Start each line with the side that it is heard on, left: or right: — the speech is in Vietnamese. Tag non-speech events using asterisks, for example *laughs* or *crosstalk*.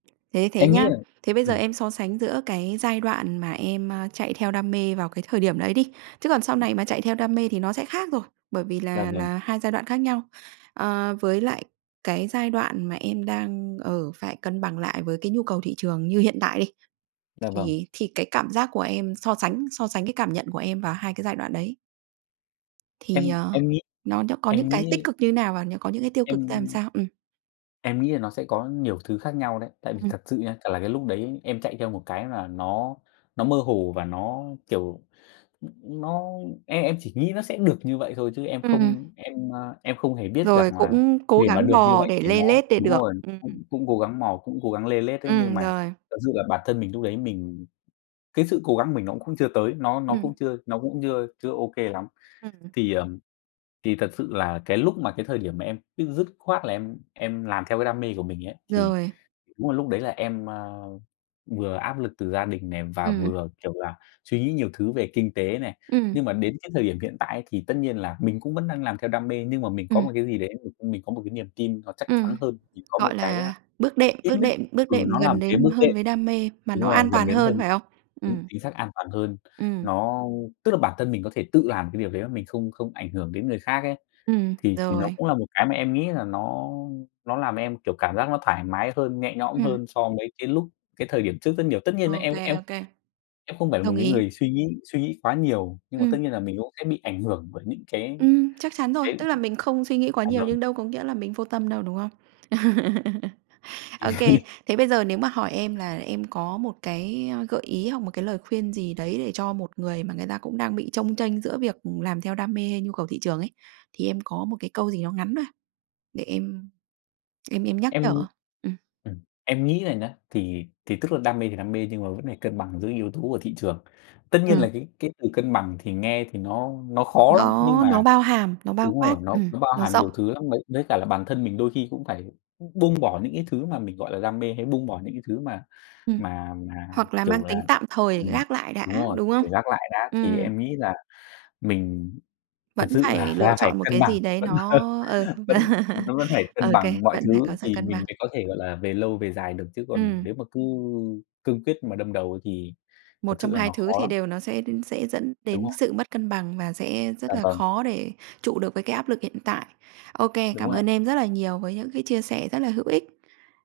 right: Thế thế
left: Em nghĩ
right: nhá,
left: là
right: thế bây giờ
left: ừm.
right: em so sánh giữa cái giai đoạn mà em, ờ, chạy theo đam mê vào cái thời điểm đấy đi, chứ còn sau
left: Ừm.
right: này mà chạy theo đam mê thì nó sẽ khác rồi, bởi vì
left: Dạ
right: là
left: vâng.
right: là hai giai đoạn khác nhau. Ờ, với lại cái giai đoạn mà em đang, ờ, phải cân bằng lại với cái nhu cầu thị trường như hiện tại đi,
left: Dạ vâng.
right: thì thì cái cảm giác của em so sánh so sánh cái cảm nhận của em vào hai cái giai đoạn đấy thì,
left: Em
right: ờ,
left: em nghĩ
right: nó nó có những
left: em
right: cái tích
left: nghĩ
right: cực như thế nào và nó có những cái tiêu cực ra làm
left: Em
right: sao? Ừm.
left: Em nghĩ là nó sẽ có nhiều thứ khác nhau đấy. Tại vì
right: Ừm.
left: thật sự nhá, chả là cái lúc đấy em chạy theo một cái là nó nó mơ hồ và nó, kiểu, nó em em chỉ nghĩ nó sẽ được như vậy thôi chứ em
right: Ừm.
left: không em, à, em không hề biết
right: Rồi,
left: rằng là
right: cũng cố
left: để mà
right: gắng
left: được như
right: bò
left: vậy
right: để
left: thì nó
right: lê lết, để
left: đúng
right: được.
left: rồi,
right: Ừm.
left: cũng cũng cố gắng mò, cũng cố gắng lê lết đấy, nhưng
right: Ừm,
left: mà
right: rồi.
left: thật sự là bản thân mình lúc đấy mình cái sự cố gắng của mình nó cũng chưa tới, nó nó
right: Ừm.
left: cũng chưa nó cũng chưa chưa ô kê lắm.
right: Ừm.
left: Thì, ờ, thì thật sự là cái lúc mà cái thời điểm mà em dứt khoát là em em làm theo cái đam mê của mình ấy, thì
right: Rồi.
left: đúng là lúc đấy là em, ờ, vừa áp lực từ gia đình này và
right: Ừm.
left: vừa, kiểu là, suy nghĩ nhiều thứ về kinh tế này.
right: Ừm.
left: Nhưng mà đến cái thời điểm hiện tại ấy thì tất nhiên là mình cũng vẫn đang làm theo đam mê nhưng mà mình có
right: Ừm.
left: một cái gì đấy mình có một cái niềm tin nó chắc chắn
right: Ừm,
left: hơn thì có một
right: gọi
left: cái ơ,
right: là, bước đệm
left: ít
right: bước
left: nhất
right: đệm bước
left: ừ,
right: đệm
left: nó là
right: gần
left: một cái
right: đến
left: bước
right: hơn
left: đệm.
right: với đam mê mà
left: Đúng
right: nó
left: rồi,
right: an
left: gần
right: toàn
left: đến hơn.
right: hơn, phải không?
left: Đúng,
right: Ừm.
left: chính xác, an toàn hơn.
right: Ừm.
left: Nó tức là bản thân mình có thể tự làm cái điều đấy mà mình không không ảnh hưởng đến người khác ấy,
right: Ừm,
left: thì thì nó
right: rồi.
left: cũng là một cái mà em nghĩ là nó nó làm em, kiểu, cảm giác nó thoải mái hơn, nhẹ nhõm
right: Ừm.
left: hơn so với cái lúc cái thời điểm trước rất nhiều. Tất nhiên là
right: Ô
left: em
right: kê,
left: em
right: ô kê.
left: em không phải là một
right: Đồng
left: cái
right: ý.
left: người suy nghĩ suy nghĩ quá nhiều, nhưng mà tất
right: Ừm.
left: nhiên là mình cũng sẽ bị ảnh hưởng bởi những cái
right: Ừm, chắc chắn rồi.
left: cái
right: Tức là mình không suy nghĩ quá
left: dạ
right: nhiều
left: vâng.
right: nhưng đâu có nghĩa là mình vô tâm đâu, đúng không? *laughs* Ô kê.
left: *laughs*
right: Thế bây giờ nếu mà hỏi em là em có một cái, ờ, gợi ý hoặc một cái lời khuyên gì đấy để cho một người mà người ta cũng đang bị chông chênh giữa việc làm theo đam mê hay nhu cầu thị trường ấy, thì em có một cái câu gì nó ngắn thôi, để em em em nhắc nhở
left: Em
right: hông? Ừm.
left: ừm, em nghĩ là nhá, thì thì tức là đam mê thì đam mê nhưng mà vẫn phải cân bằng giữa yếu tố của thị trường. Tất nhiên
right: Ừm.
left: là cái cái từ cân bằng thì nghe thì nó nó khó lắm, nhưng
right: Nó nó
left: mà
right: bao hàm, nó bao
left: đúng
right: quát,
left: rồi, nó
right: ừm,
left: nó bao
right: nó
left: hàm
right: rộng.
left: nhiều thứ lắm. Với với cả là bản thân mình đôi khi cũng phải buông bỏ những cái thứ mà mình, gọi là, đam mê hay buông bỏ những cái thứ mà
right: Ừm,
left: mà mà,
right: hoặc là mang
left: kiểu là
right: tính tạm thời để
left: ừm,
right: gác lại đã,
left: đúng rồi,
right: đúng không?
left: để gác lại đã. Thì
right: Ừm.
left: em nghĩ là mình thật
right: Vẫn
left: sự
right: phải
left: là
right: lựa
left: là phải
right: chọn một
left: cân
right: cái
left: bằng,
right: gì đấy
left: vẫn,
right: nó
left: ờ,
right: ờ,
left: vẫn
right: *laughs*
left: nó vẫn phải
right: ô
left: cân
right: kê,
left: bằng mọi
right: vẫn phải có
left: thứ
right: sự
left: thì
right: cân
left: mình
right: bằng.
left: mới có thể, gọi là, về lâu, về dài được, chứ còn
right: Ừm.
left: nếu mà cứ cương quyết mà đâm đầu ấy thì thật
right: Một trong
left: sự là
right: hai
left: nó
right: thứ
left: khó
right: thì
left: lắm.
right: đều nó sẽ sẽ dẫn
left: Đúng
right: đến
left: rồi.
right: sự mất cân bằng và sẽ
left: Dạ
right: rất là
left: vâng.
right: khó để trụ được với cái áp lực hiện tại. Ô kê,
left: Đúng
right: cảm
left: rồi ạ.
right: ơn em rất là nhiều với những cái chia sẻ rất là hữu ích.